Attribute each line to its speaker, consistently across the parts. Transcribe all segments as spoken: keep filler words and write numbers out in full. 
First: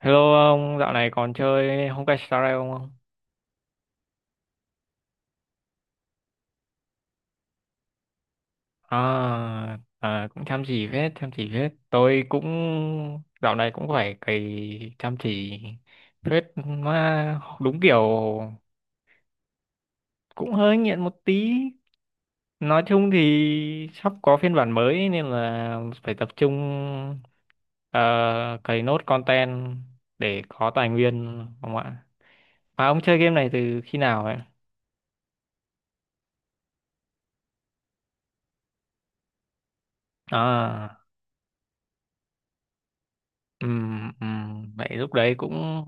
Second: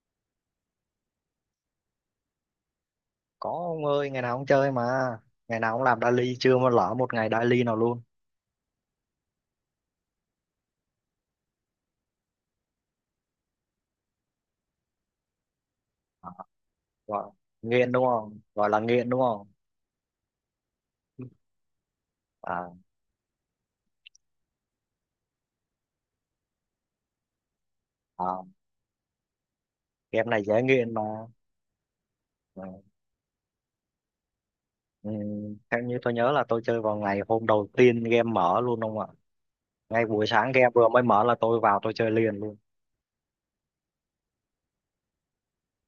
Speaker 1: Hello ông, dạo này còn chơi Honkai Star Rail không?
Speaker 2: Có ông ơi, ngày nào ông chơi mà, ngày nào ông làm daily chưa mà lỡ một ngày daily nào luôn.
Speaker 1: À, à, cũng chăm chỉ phết, chăm chỉ phết. Tôi cũng dạo này cũng phải cày chăm chỉ
Speaker 2: À,
Speaker 1: phết,
Speaker 2: gọi
Speaker 1: mà đúng
Speaker 2: nghiện
Speaker 1: kiểu
Speaker 2: đúng không gọi là nghiện đúng không?
Speaker 1: cũng hơi nghiện một tí.
Speaker 2: à,
Speaker 1: Nói chung thì sắp có phiên bản mới nên là phải tập trung ờ,
Speaker 2: à
Speaker 1: cày nốt content
Speaker 2: game này
Speaker 1: để
Speaker 2: dễ
Speaker 1: có tài
Speaker 2: nghiện mà.
Speaker 1: nguyên, không ạ?
Speaker 2: Ừ.
Speaker 1: Mà ông chơi game này từ khi nào vậy?
Speaker 2: Ừ, theo như tôi nhớ là tôi chơi vào ngày hôm đầu tiên game mở luôn đúng không ạ? Ngay buổi sáng game vừa
Speaker 1: À,
Speaker 2: mới mở là tôi vào tôi chơi liền luôn.
Speaker 1: ừm, ừm, vậy lúc đấy cũng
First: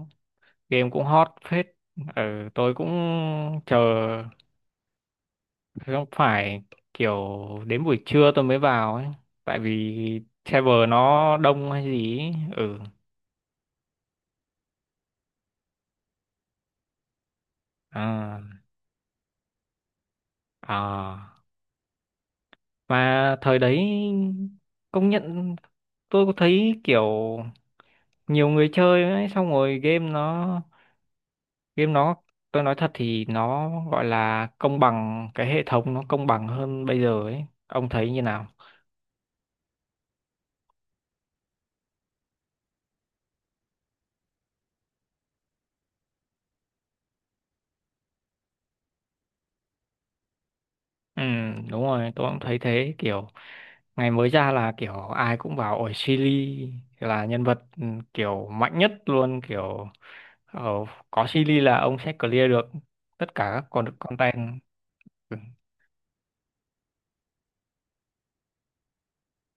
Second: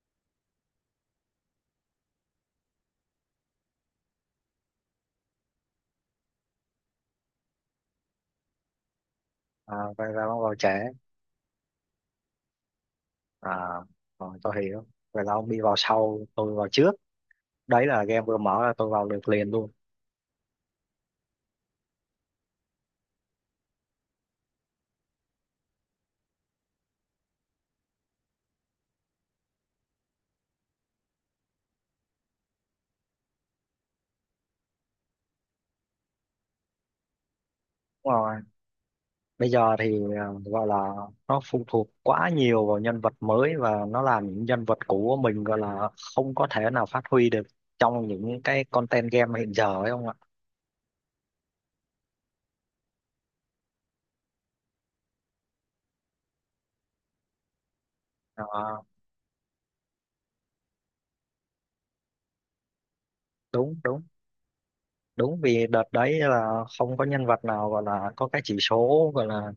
Speaker 1: game cũng hot phết, ừ, tôi cũng chờ, không phải kiểu đến buổi trưa tôi mới vào ấy, tại
Speaker 2: À, vậy
Speaker 1: vì
Speaker 2: là ông vào trễ.
Speaker 1: server nó đông hay gì ấy. Ừ,
Speaker 2: À, rồi tôi hiểu. Vậy là ông đi vào sau, tôi vào trước. Đấy là game vừa
Speaker 1: à,
Speaker 2: mở là tôi vào được liền luôn.
Speaker 1: à. Mà thời đấy công nhận tôi có thấy kiểu nhiều người chơi ấy, xong rồi game nó game nó tôi nói thật thì nó gọi là công bằng, cái hệ thống nó công bằng hơn bây giờ ấy, ông thấy
Speaker 2: Đúng
Speaker 1: như nào?
Speaker 2: không? Bây giờ thì ờ, gọi là nó phụ thuộc quá nhiều vào nhân vật mới, và nó làm những nhân vật cũ của mình gọi là không có thể nào phát huy được trong những cái content game hiện giờ ấy không ạ?
Speaker 1: Ừ, đúng rồi, tôi cũng thấy thế. Kiểu ngày mới ra là kiểu ai cũng bảo ổi Silly là nhân vật, ừ, kiểu
Speaker 2: Ờ,
Speaker 1: mạnh nhất luôn kiểu. Ờ, có Silly là ông sẽ clear được tất cả các
Speaker 2: đúng
Speaker 1: con
Speaker 2: đúng
Speaker 1: content. Ừ.
Speaker 2: đúng. Vì đợt đấy là không có nhân vật nào gọi là có cái chỉ số gọi là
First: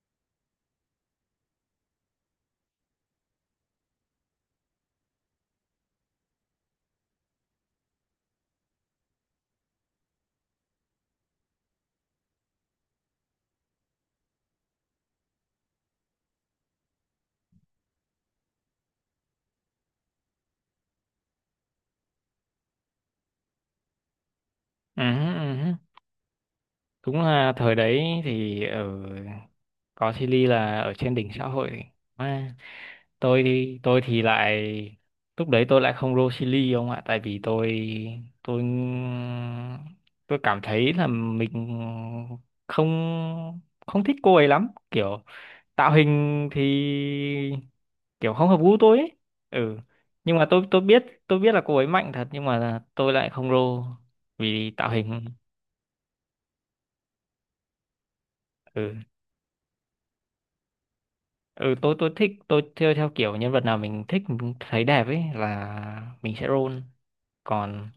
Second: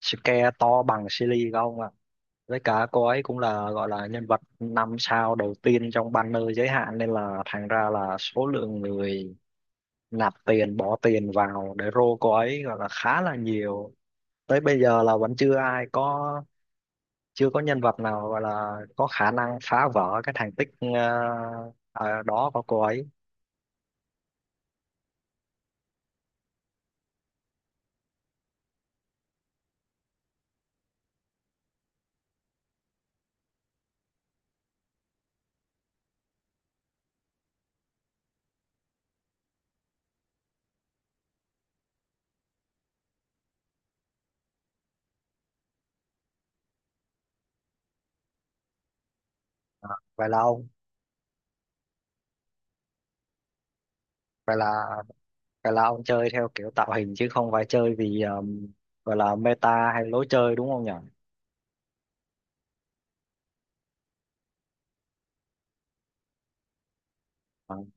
Speaker 2: scale to bằng Silly không ạ. Với cả cô ấy cũng là gọi là nhân vật năm sao đầu tiên trong banner giới hạn nên là thành ra là số lượng người nạp tiền bỏ tiền vào để rô cô ấy gọi là khá là nhiều. Tới bây giờ là vẫn chưa ai có, chưa có nhân vật nào gọi là có khả năng phá vỡ cái thành tích ờ, ờ, đó của cô ấy.
Speaker 1: Ừ, ừ. Đúng là thời đấy thì ở, có Silly là ở trên đỉnh xã hội. Tôi thì tôi thì lại lúc đấy tôi lại không roll chili ông ạ, tại vì tôi tôi tôi cảm thấy là mình không, không thích cô ấy lắm, kiểu tạo hình thì kiểu không hợp gu tôi ấy. Ừ,
Speaker 2: Ờ, vậy
Speaker 1: nhưng
Speaker 2: là
Speaker 1: mà
Speaker 2: ông
Speaker 1: tôi tôi biết, tôi biết là cô ấy mạnh thật nhưng mà tôi lại không roll
Speaker 2: vậy là
Speaker 1: vì tạo hình.
Speaker 2: vậy là ông chơi theo kiểu tạo hình chứ không phải chơi vì ờ,
Speaker 1: Ừ,
Speaker 2: gọi là meta hay lối chơi đúng không nhỉ?
Speaker 1: ừ, tôi tôi thích, tôi theo, theo kiểu nhân vật nào mình thích mình thấy đẹp ấy là mình sẽ roll.
Speaker 2: À.
Speaker 1: Còn,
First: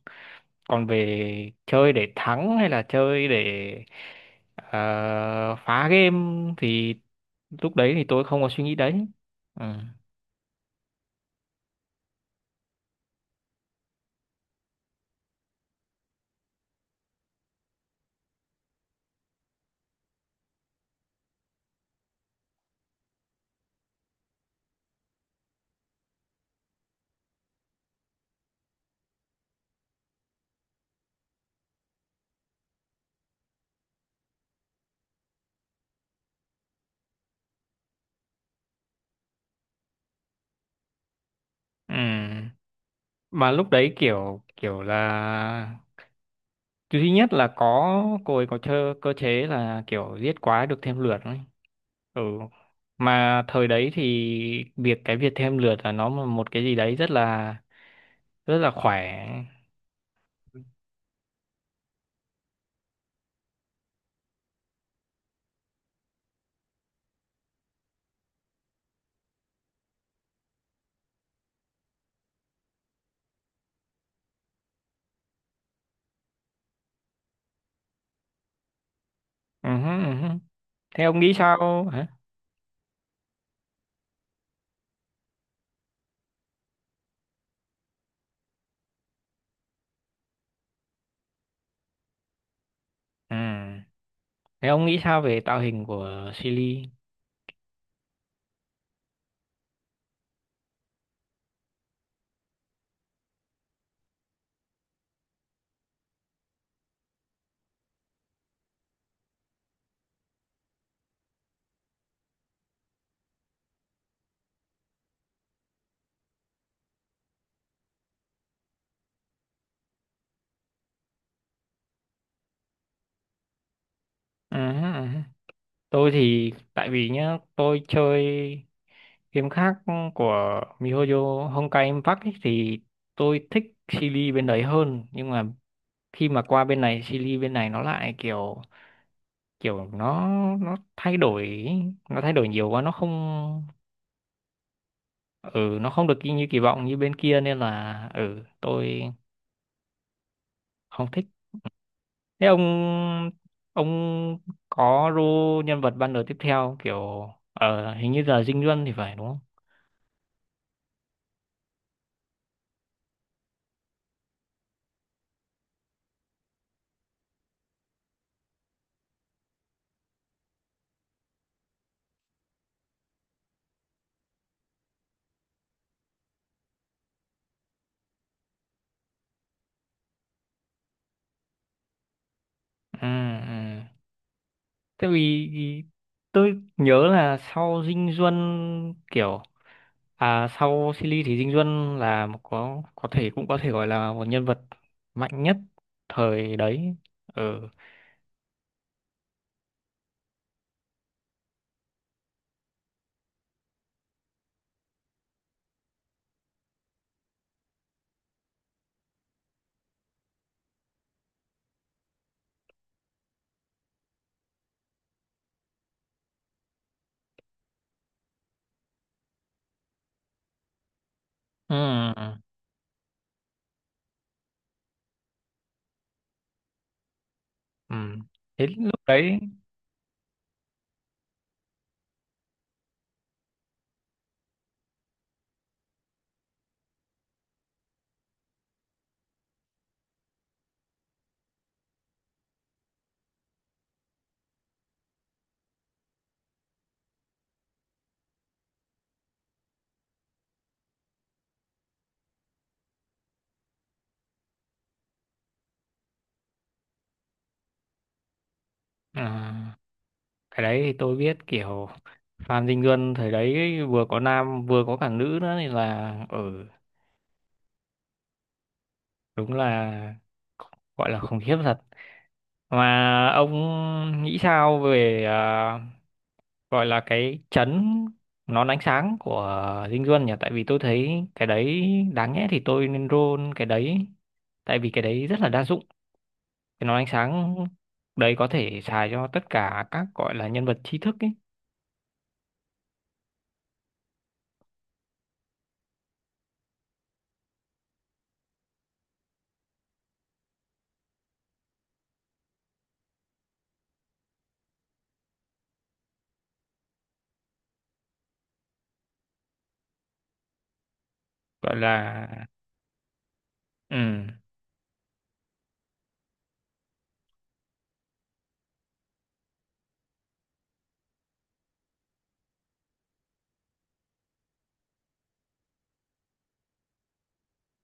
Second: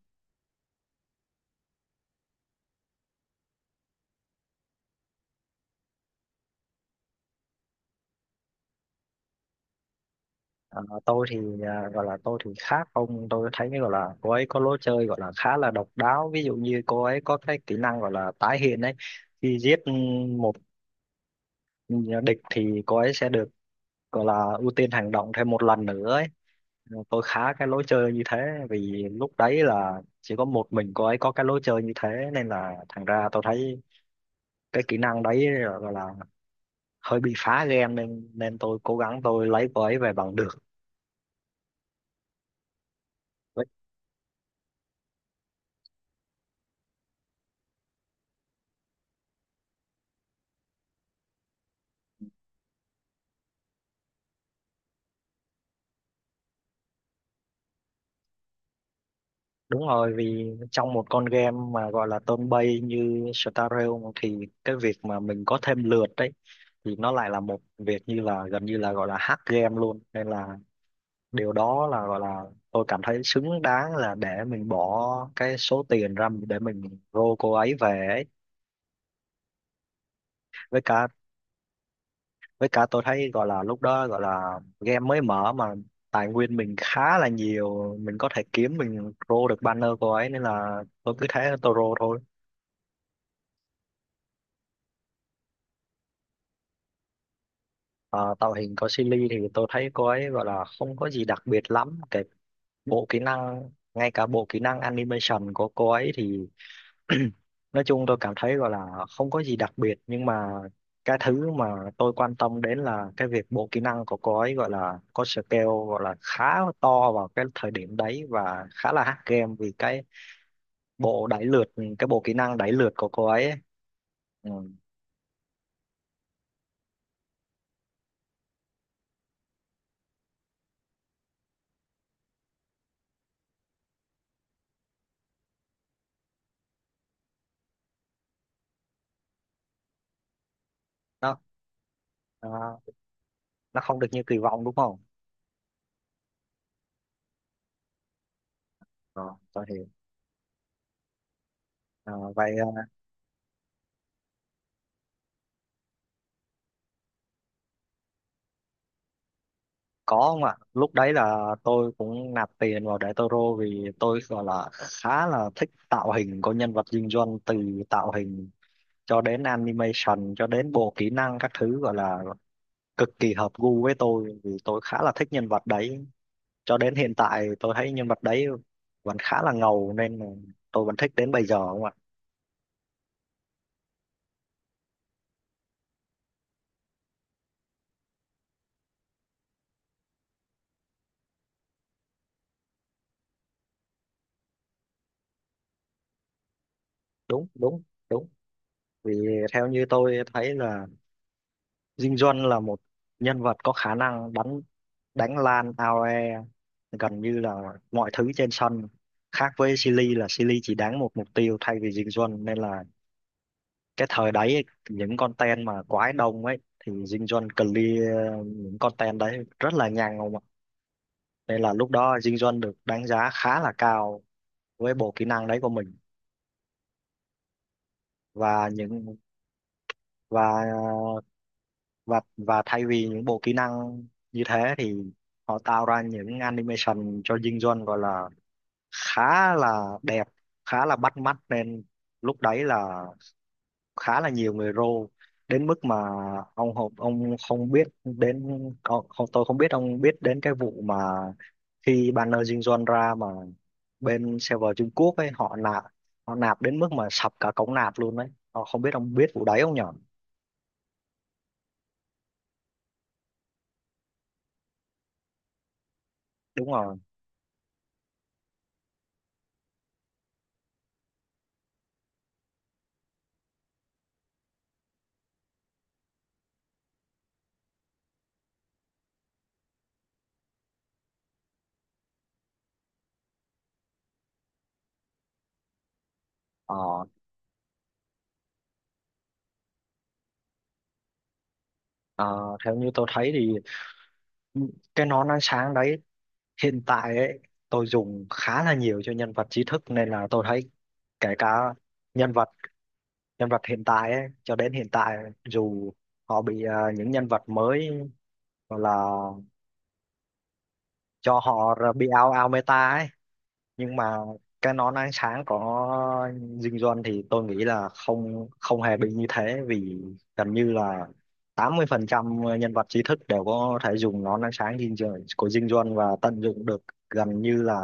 Speaker 1: còn về chơi để thắng hay là chơi để ờ, phá game thì lúc đấy thì tôi không có suy nghĩ đấy. Ừ.
Speaker 2: Ờ, tôi thì à, gọi là tôi thì khác ông, tôi thấy gọi là cô ấy có lối chơi gọi là khá là độc đáo. Ví dụ như cô ấy có cái kỹ năng gọi là tái hiện ấy, khi giết một địch thì cô ấy sẽ được gọi là ưu tiên hành động thêm một lần nữa ấy. Ờ, tôi khá cái lối chơi như thế, vì lúc đấy là chỉ có một mình cô ấy có cái lối chơi như thế nên là thành ra tôi thấy cái kỹ năng đấy là- gọi là hơi bị phá game nên nên tôi cố gắng tôi lấy cô ấy về bằng được.
Speaker 1: Ừ. Mà lúc đấy kiểu kiểu là thứ nhất là có cô ấy có chơi cơ chế là kiểu giết quái được thêm lượt ấy. Ừ, mà thời đấy thì việc cái việc thêm lượt là nó một cái gì đấy rất là, rất là khỏe.
Speaker 2: Đúng rồi, vì trong một con game mà gọi là turn based như Star Realm thì cái việc mà mình có thêm lượt đấy thì nó lại là một việc như là gần như là gọi là hack game luôn. Nên là điều đó là gọi là tôi cảm thấy xứng đáng là để mình bỏ cái số tiền ra để mình rô cô ấy về ấy.
Speaker 1: Ừ hứ, ừ hứ.
Speaker 2: Với
Speaker 1: Thế
Speaker 2: cả
Speaker 1: ông nghĩ sao hả?
Speaker 2: với cả tôi thấy gọi là lúc đó gọi là game mới mở mà tài nguyên mình khá là nhiều, mình có thể kiếm mình rô được banner cô ấy nên là tôi cứ thế tôi rô thôi.
Speaker 1: Ừ. Thế ông nghĩ sao về tạo hình của Silly?
Speaker 2: Ờ, tạo hình có Silly thì tôi thấy cô ấy gọi là không có gì đặc biệt lắm. Cái bộ kỹ năng, ngay cả bộ kỹ năng animation của cô ấy thì nói chung tôi cảm thấy gọi là không có gì đặc biệt, nhưng mà cái thứ mà tôi quan tâm đến là cái việc bộ kỹ năng của cô ấy gọi là có scale gọi là khá to vào cái thời điểm đấy và khá là hack game vì cái bộ đẩy lượt, cái bộ kỹ năng đẩy lượt của cô ấy, ấy. Ừ.
Speaker 1: Ừ, ừ. Tôi thì tại vì nhá, tôi chơi game khác của miHoYo Honkai Impact ấy, thì tôi thích Silly bên đấy hơn, nhưng mà khi mà qua bên này Silly bên này nó lại kiểu, kiểu nó nó thay
Speaker 2: Đó,
Speaker 1: đổi ý. Nó thay đổi nhiều
Speaker 2: à,
Speaker 1: quá, nó không,
Speaker 2: nó không được như kỳ vọng đúng không?
Speaker 1: ừ nó không được như kỳ vọng như bên kia, nên là ừ tôi
Speaker 2: Rồi, tôi hiểu.
Speaker 1: không thích.
Speaker 2: À,
Speaker 1: Thế
Speaker 2: vậy
Speaker 1: ông ông có role nhân vật ban đời tiếp theo kiểu ở hình như là Dinh Duân thì phải, đúng không?
Speaker 2: Có không ạ? Lúc đấy là tôi cũng nạp tiền vào để Toro vì tôi gọi là khá là thích tạo hình của nhân vật Dinh Duân, từ tạo hình cho đến animation cho đến bộ kỹ năng các thứ gọi là cực kỳ hợp gu với tôi vì tôi khá là thích nhân vật đấy. Cho đến hiện tại tôi thấy nhân vật đấy vẫn khá là ngầu nên là tôi vẫn thích đến bây giờ không ạ?
Speaker 1: Ừ, ừ. Tại vì vì tôi nhớ là sau Dinh Duân kiểu, à sau Silly thì Dinh Duân là một, có có thể, cũng có thể gọi là một nhân vật mạnh nhất thời đấy.
Speaker 2: Đúng,
Speaker 1: Ừ.
Speaker 2: đúng, đúng. Vì theo như tôi thấy là Dinh Duân là một nhân vật có khả năng đánh đánh lan AoE gần như là mọi thứ trên sân. Khác với Silly là Silly chỉ đánh một mục tiêu thay vì Dinh Duân nên là cái thời đấy ấy, những con ten mà quái đông ấy thì Dinh Duân clear những con ten đấy rất là nhanh không ạ? Nên là
Speaker 1: Ừ.
Speaker 2: lúc đó
Speaker 1: Ừ.
Speaker 2: Dinh Duân được đánh giá khá là cao với bộ kỹ năng đấy của mình
Speaker 1: Ừ. Thế
Speaker 2: và
Speaker 1: lúc
Speaker 2: những
Speaker 1: đấy,
Speaker 2: và và và thay vì những bộ kỹ năng như thế thì họ tạo ra những animation cho dinh Duân gọi là khá là đẹp, khá là bắt mắt nên lúc đấy là khá là nhiều người rô, đến mức mà ông Hộp ông không biết đến ông, không- tôi không biết ông biết đến cái vụ mà khi banner dinh Duân ra mà bên server Trung Quốc ấy họ nạp họ nạp đến mức mà sập cả cổng nạp luôn đấy. Ờ, Không biết ông
Speaker 1: ừ,
Speaker 2: biết vụ đấy không nhở?
Speaker 1: cái đấy thì tôi biết kiểu Phan Dinh Luân thời đấy ấy, vừa có nam vừa có cả nữ nữa thì là, ừ
Speaker 2: Đúng rồi.
Speaker 1: đúng là, gọi là khủng khiếp thật. Mà ông nghĩ sao về à, gọi là cái chấn, nón ánh sáng của Dinh Luân nhỉ? Tại vì tôi thấy cái đấy, đáng nhẽ thì tôi nên roll cái đấy, tại vì cái đấy rất là đa dụng. Cái nón
Speaker 2: Ờ,
Speaker 1: ánh sáng đấy có thể xài cho tất cả các gọi là nhân vật trí thức ấy,
Speaker 2: Ờ, Theo như tôi thấy thì cái nón ánh sáng đấy hiện tại ấy tôi dùng khá là nhiều cho nhân vật trí thức nên là tôi thấy kể cả nhân vật nhân vật hiện tại ấy, cho đến hiện tại dù họ bị à, những nhân vật mới gọi là cho họ
Speaker 1: gọi
Speaker 2: bị ao
Speaker 1: là.
Speaker 2: ao meta ấy, nhưng
Speaker 1: Ừ,
Speaker 2: mà cái nón ánh sáng có dinh Duân thì tôi nghĩ là không không hề bị như thế, vì gần như là tám mươi phần trăm nhân vật trí thức đều có thể dùng nón ánh sáng dinh Duân- của dinh Duân và tận dụng được gần như là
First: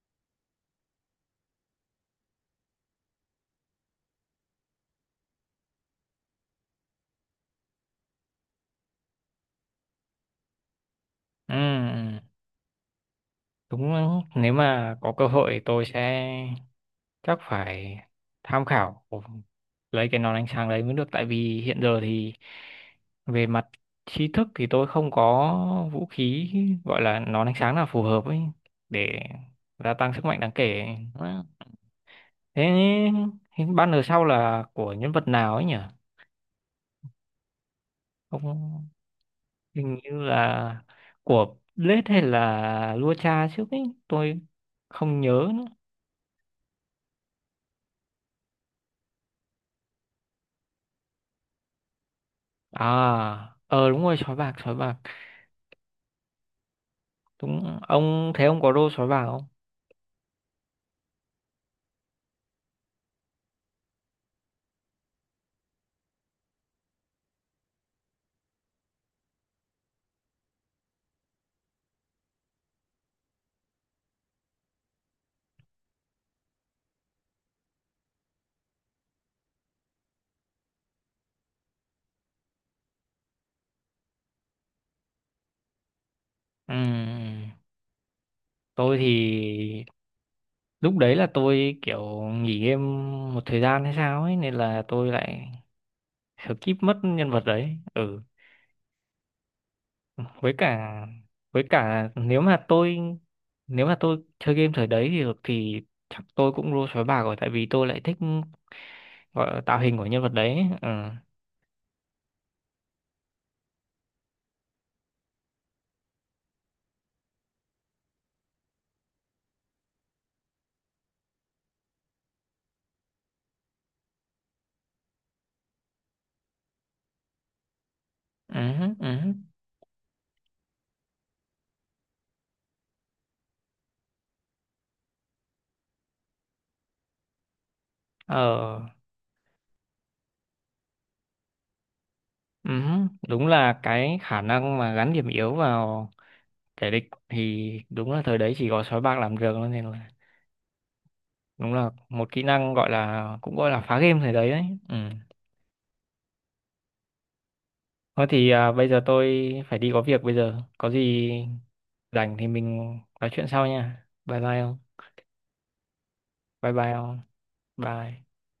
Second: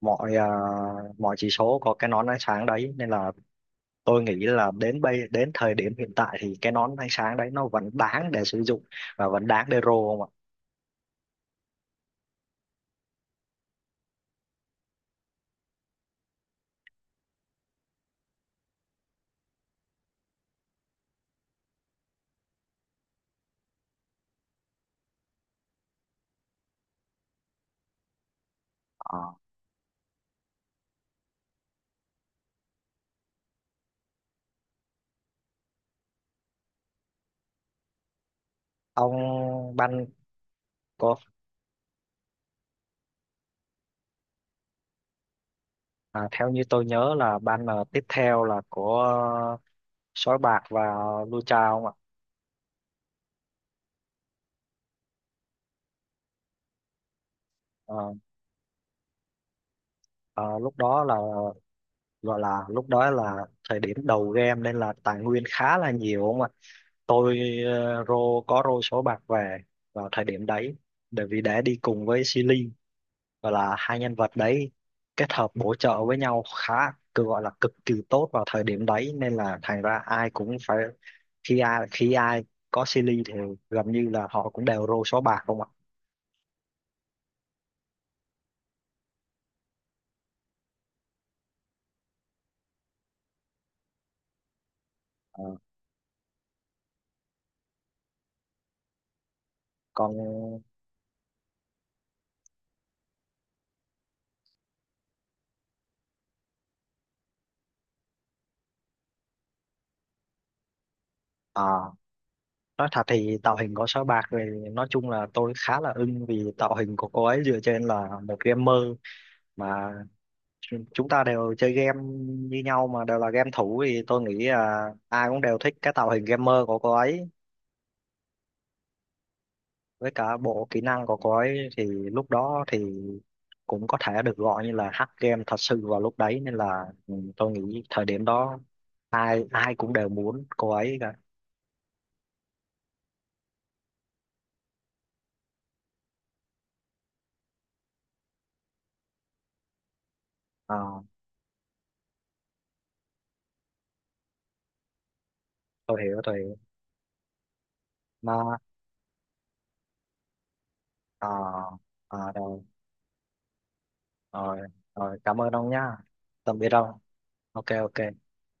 Speaker 2: mọi à, mọi chỉ số có cái nón ánh sáng đấy nên là tôi nghĩ là đến bây đến thời điểm hiện tại thì cái nón ánh sáng đấy nó vẫn đáng để sử dụng và vẫn đáng để roll không ạ?
Speaker 1: ừ. Đúng, nếu mà có cơ hội tôi sẽ, chắc phải tham khảo lấy cái nón ánh sáng đấy mới được, tại vì hiện giờ thì về mặt tri thức thì tôi không có vũ khí gọi là nón ánh sáng nào phù hợp ấy
Speaker 2: Ờ.
Speaker 1: để gia tăng sức mạnh đáng kể. Thế hình banner sau là của nhân vật nào ấy nhỉ? Không,
Speaker 2: Ông
Speaker 1: hình
Speaker 2: Ban
Speaker 1: như là
Speaker 2: có
Speaker 1: của Blade hay là Lua Cha trước ấy, tôi không nhớ nữa.
Speaker 2: À, theo như tôi nhớ là banner tiếp theo là của ờ, Sói Bạc và Lui Chao không ạ?
Speaker 1: À ờ đúng rồi, sói bạc, sói bạc, đúng.
Speaker 2: Ờ,
Speaker 1: Ông thấy ông có đô sói bạc không?
Speaker 2: ờ, lúc đó là gọi là lúc đó là thời điểm đầu game nên là tài nguyên khá là nhiều không ạ. Tôi ờ, rô có rô số bạc về vào thời điểm đấy bởi vì đã đi cùng với Silly và là hai nhân vật đấy kết hợp bổ trợ với nhau khá, cứ gọi là cực kỳ tốt vào thời điểm đấy nên là thành ra ai cũng phải khi ai khi ai có Silly thì gần như là họ cũng đều rô số bạc không ạ.
Speaker 1: Ừ, tôi thì lúc đấy là tôi kiểu nghỉ game một thời gian hay sao ấy, nên là tôi
Speaker 2: Ờ,
Speaker 1: lại skip mất nhân vật đấy. Ừ,
Speaker 2: Còn
Speaker 1: với cả, với cả nếu mà tôi, nếu mà tôi chơi game thời đấy thì được thì chắc tôi cũng đô sói bạc rồi, tại vì tôi lại thích gọi là tạo hình của nhân vật đấy. Ừ,
Speaker 2: à, nói thật thì tạo hình của sao bạc thì nói chung là tôi khá là ưng vì tạo hình của cô ấy dựa trên là một gamer mà chu- chúng ta đều chơi game như nhau mà đều là game thủ thì tôi nghĩ là ai cũng đều thích cái tạo hình gamer của cô ấy.
Speaker 1: ừ, ừ,
Speaker 2: Với cả bộ kỹ năng của cô ấy thì lúc đó thì cũng có thể được gọi như là hack game thật sự vào lúc đấy nên là ừ, tôi nghĩ thời điểm đó
Speaker 1: ờ.
Speaker 2: ai ai cũng đều muốn cô ấy cả.
Speaker 1: Ừ, đúng là cái khả năng mà gắn điểm yếu vào kẻ địch thì đúng là thời đấy chỉ có sói bạc làm được thôi, nên là
Speaker 2: Ờ,
Speaker 1: đúng là một kỹ năng gọi là, cũng gọi là phá game thời đấy đấy. Ừ.
Speaker 2: tôi hiểu tôi hiểu.
Speaker 1: Thôi
Speaker 2: Mà
Speaker 1: thì à, bây giờ tôi phải đi có việc bây giờ. Có
Speaker 2: ờ,
Speaker 1: gì
Speaker 2: ờ,
Speaker 1: rảnh thì mình nói chuyện sau nha. Bye
Speaker 2: rồi
Speaker 1: bye không?
Speaker 2: rồi, cảm ơn ông nhá, tạm biệt
Speaker 1: Bye bye
Speaker 2: ông.
Speaker 1: không?
Speaker 2: Ok
Speaker 1: Bye.
Speaker 2: ok.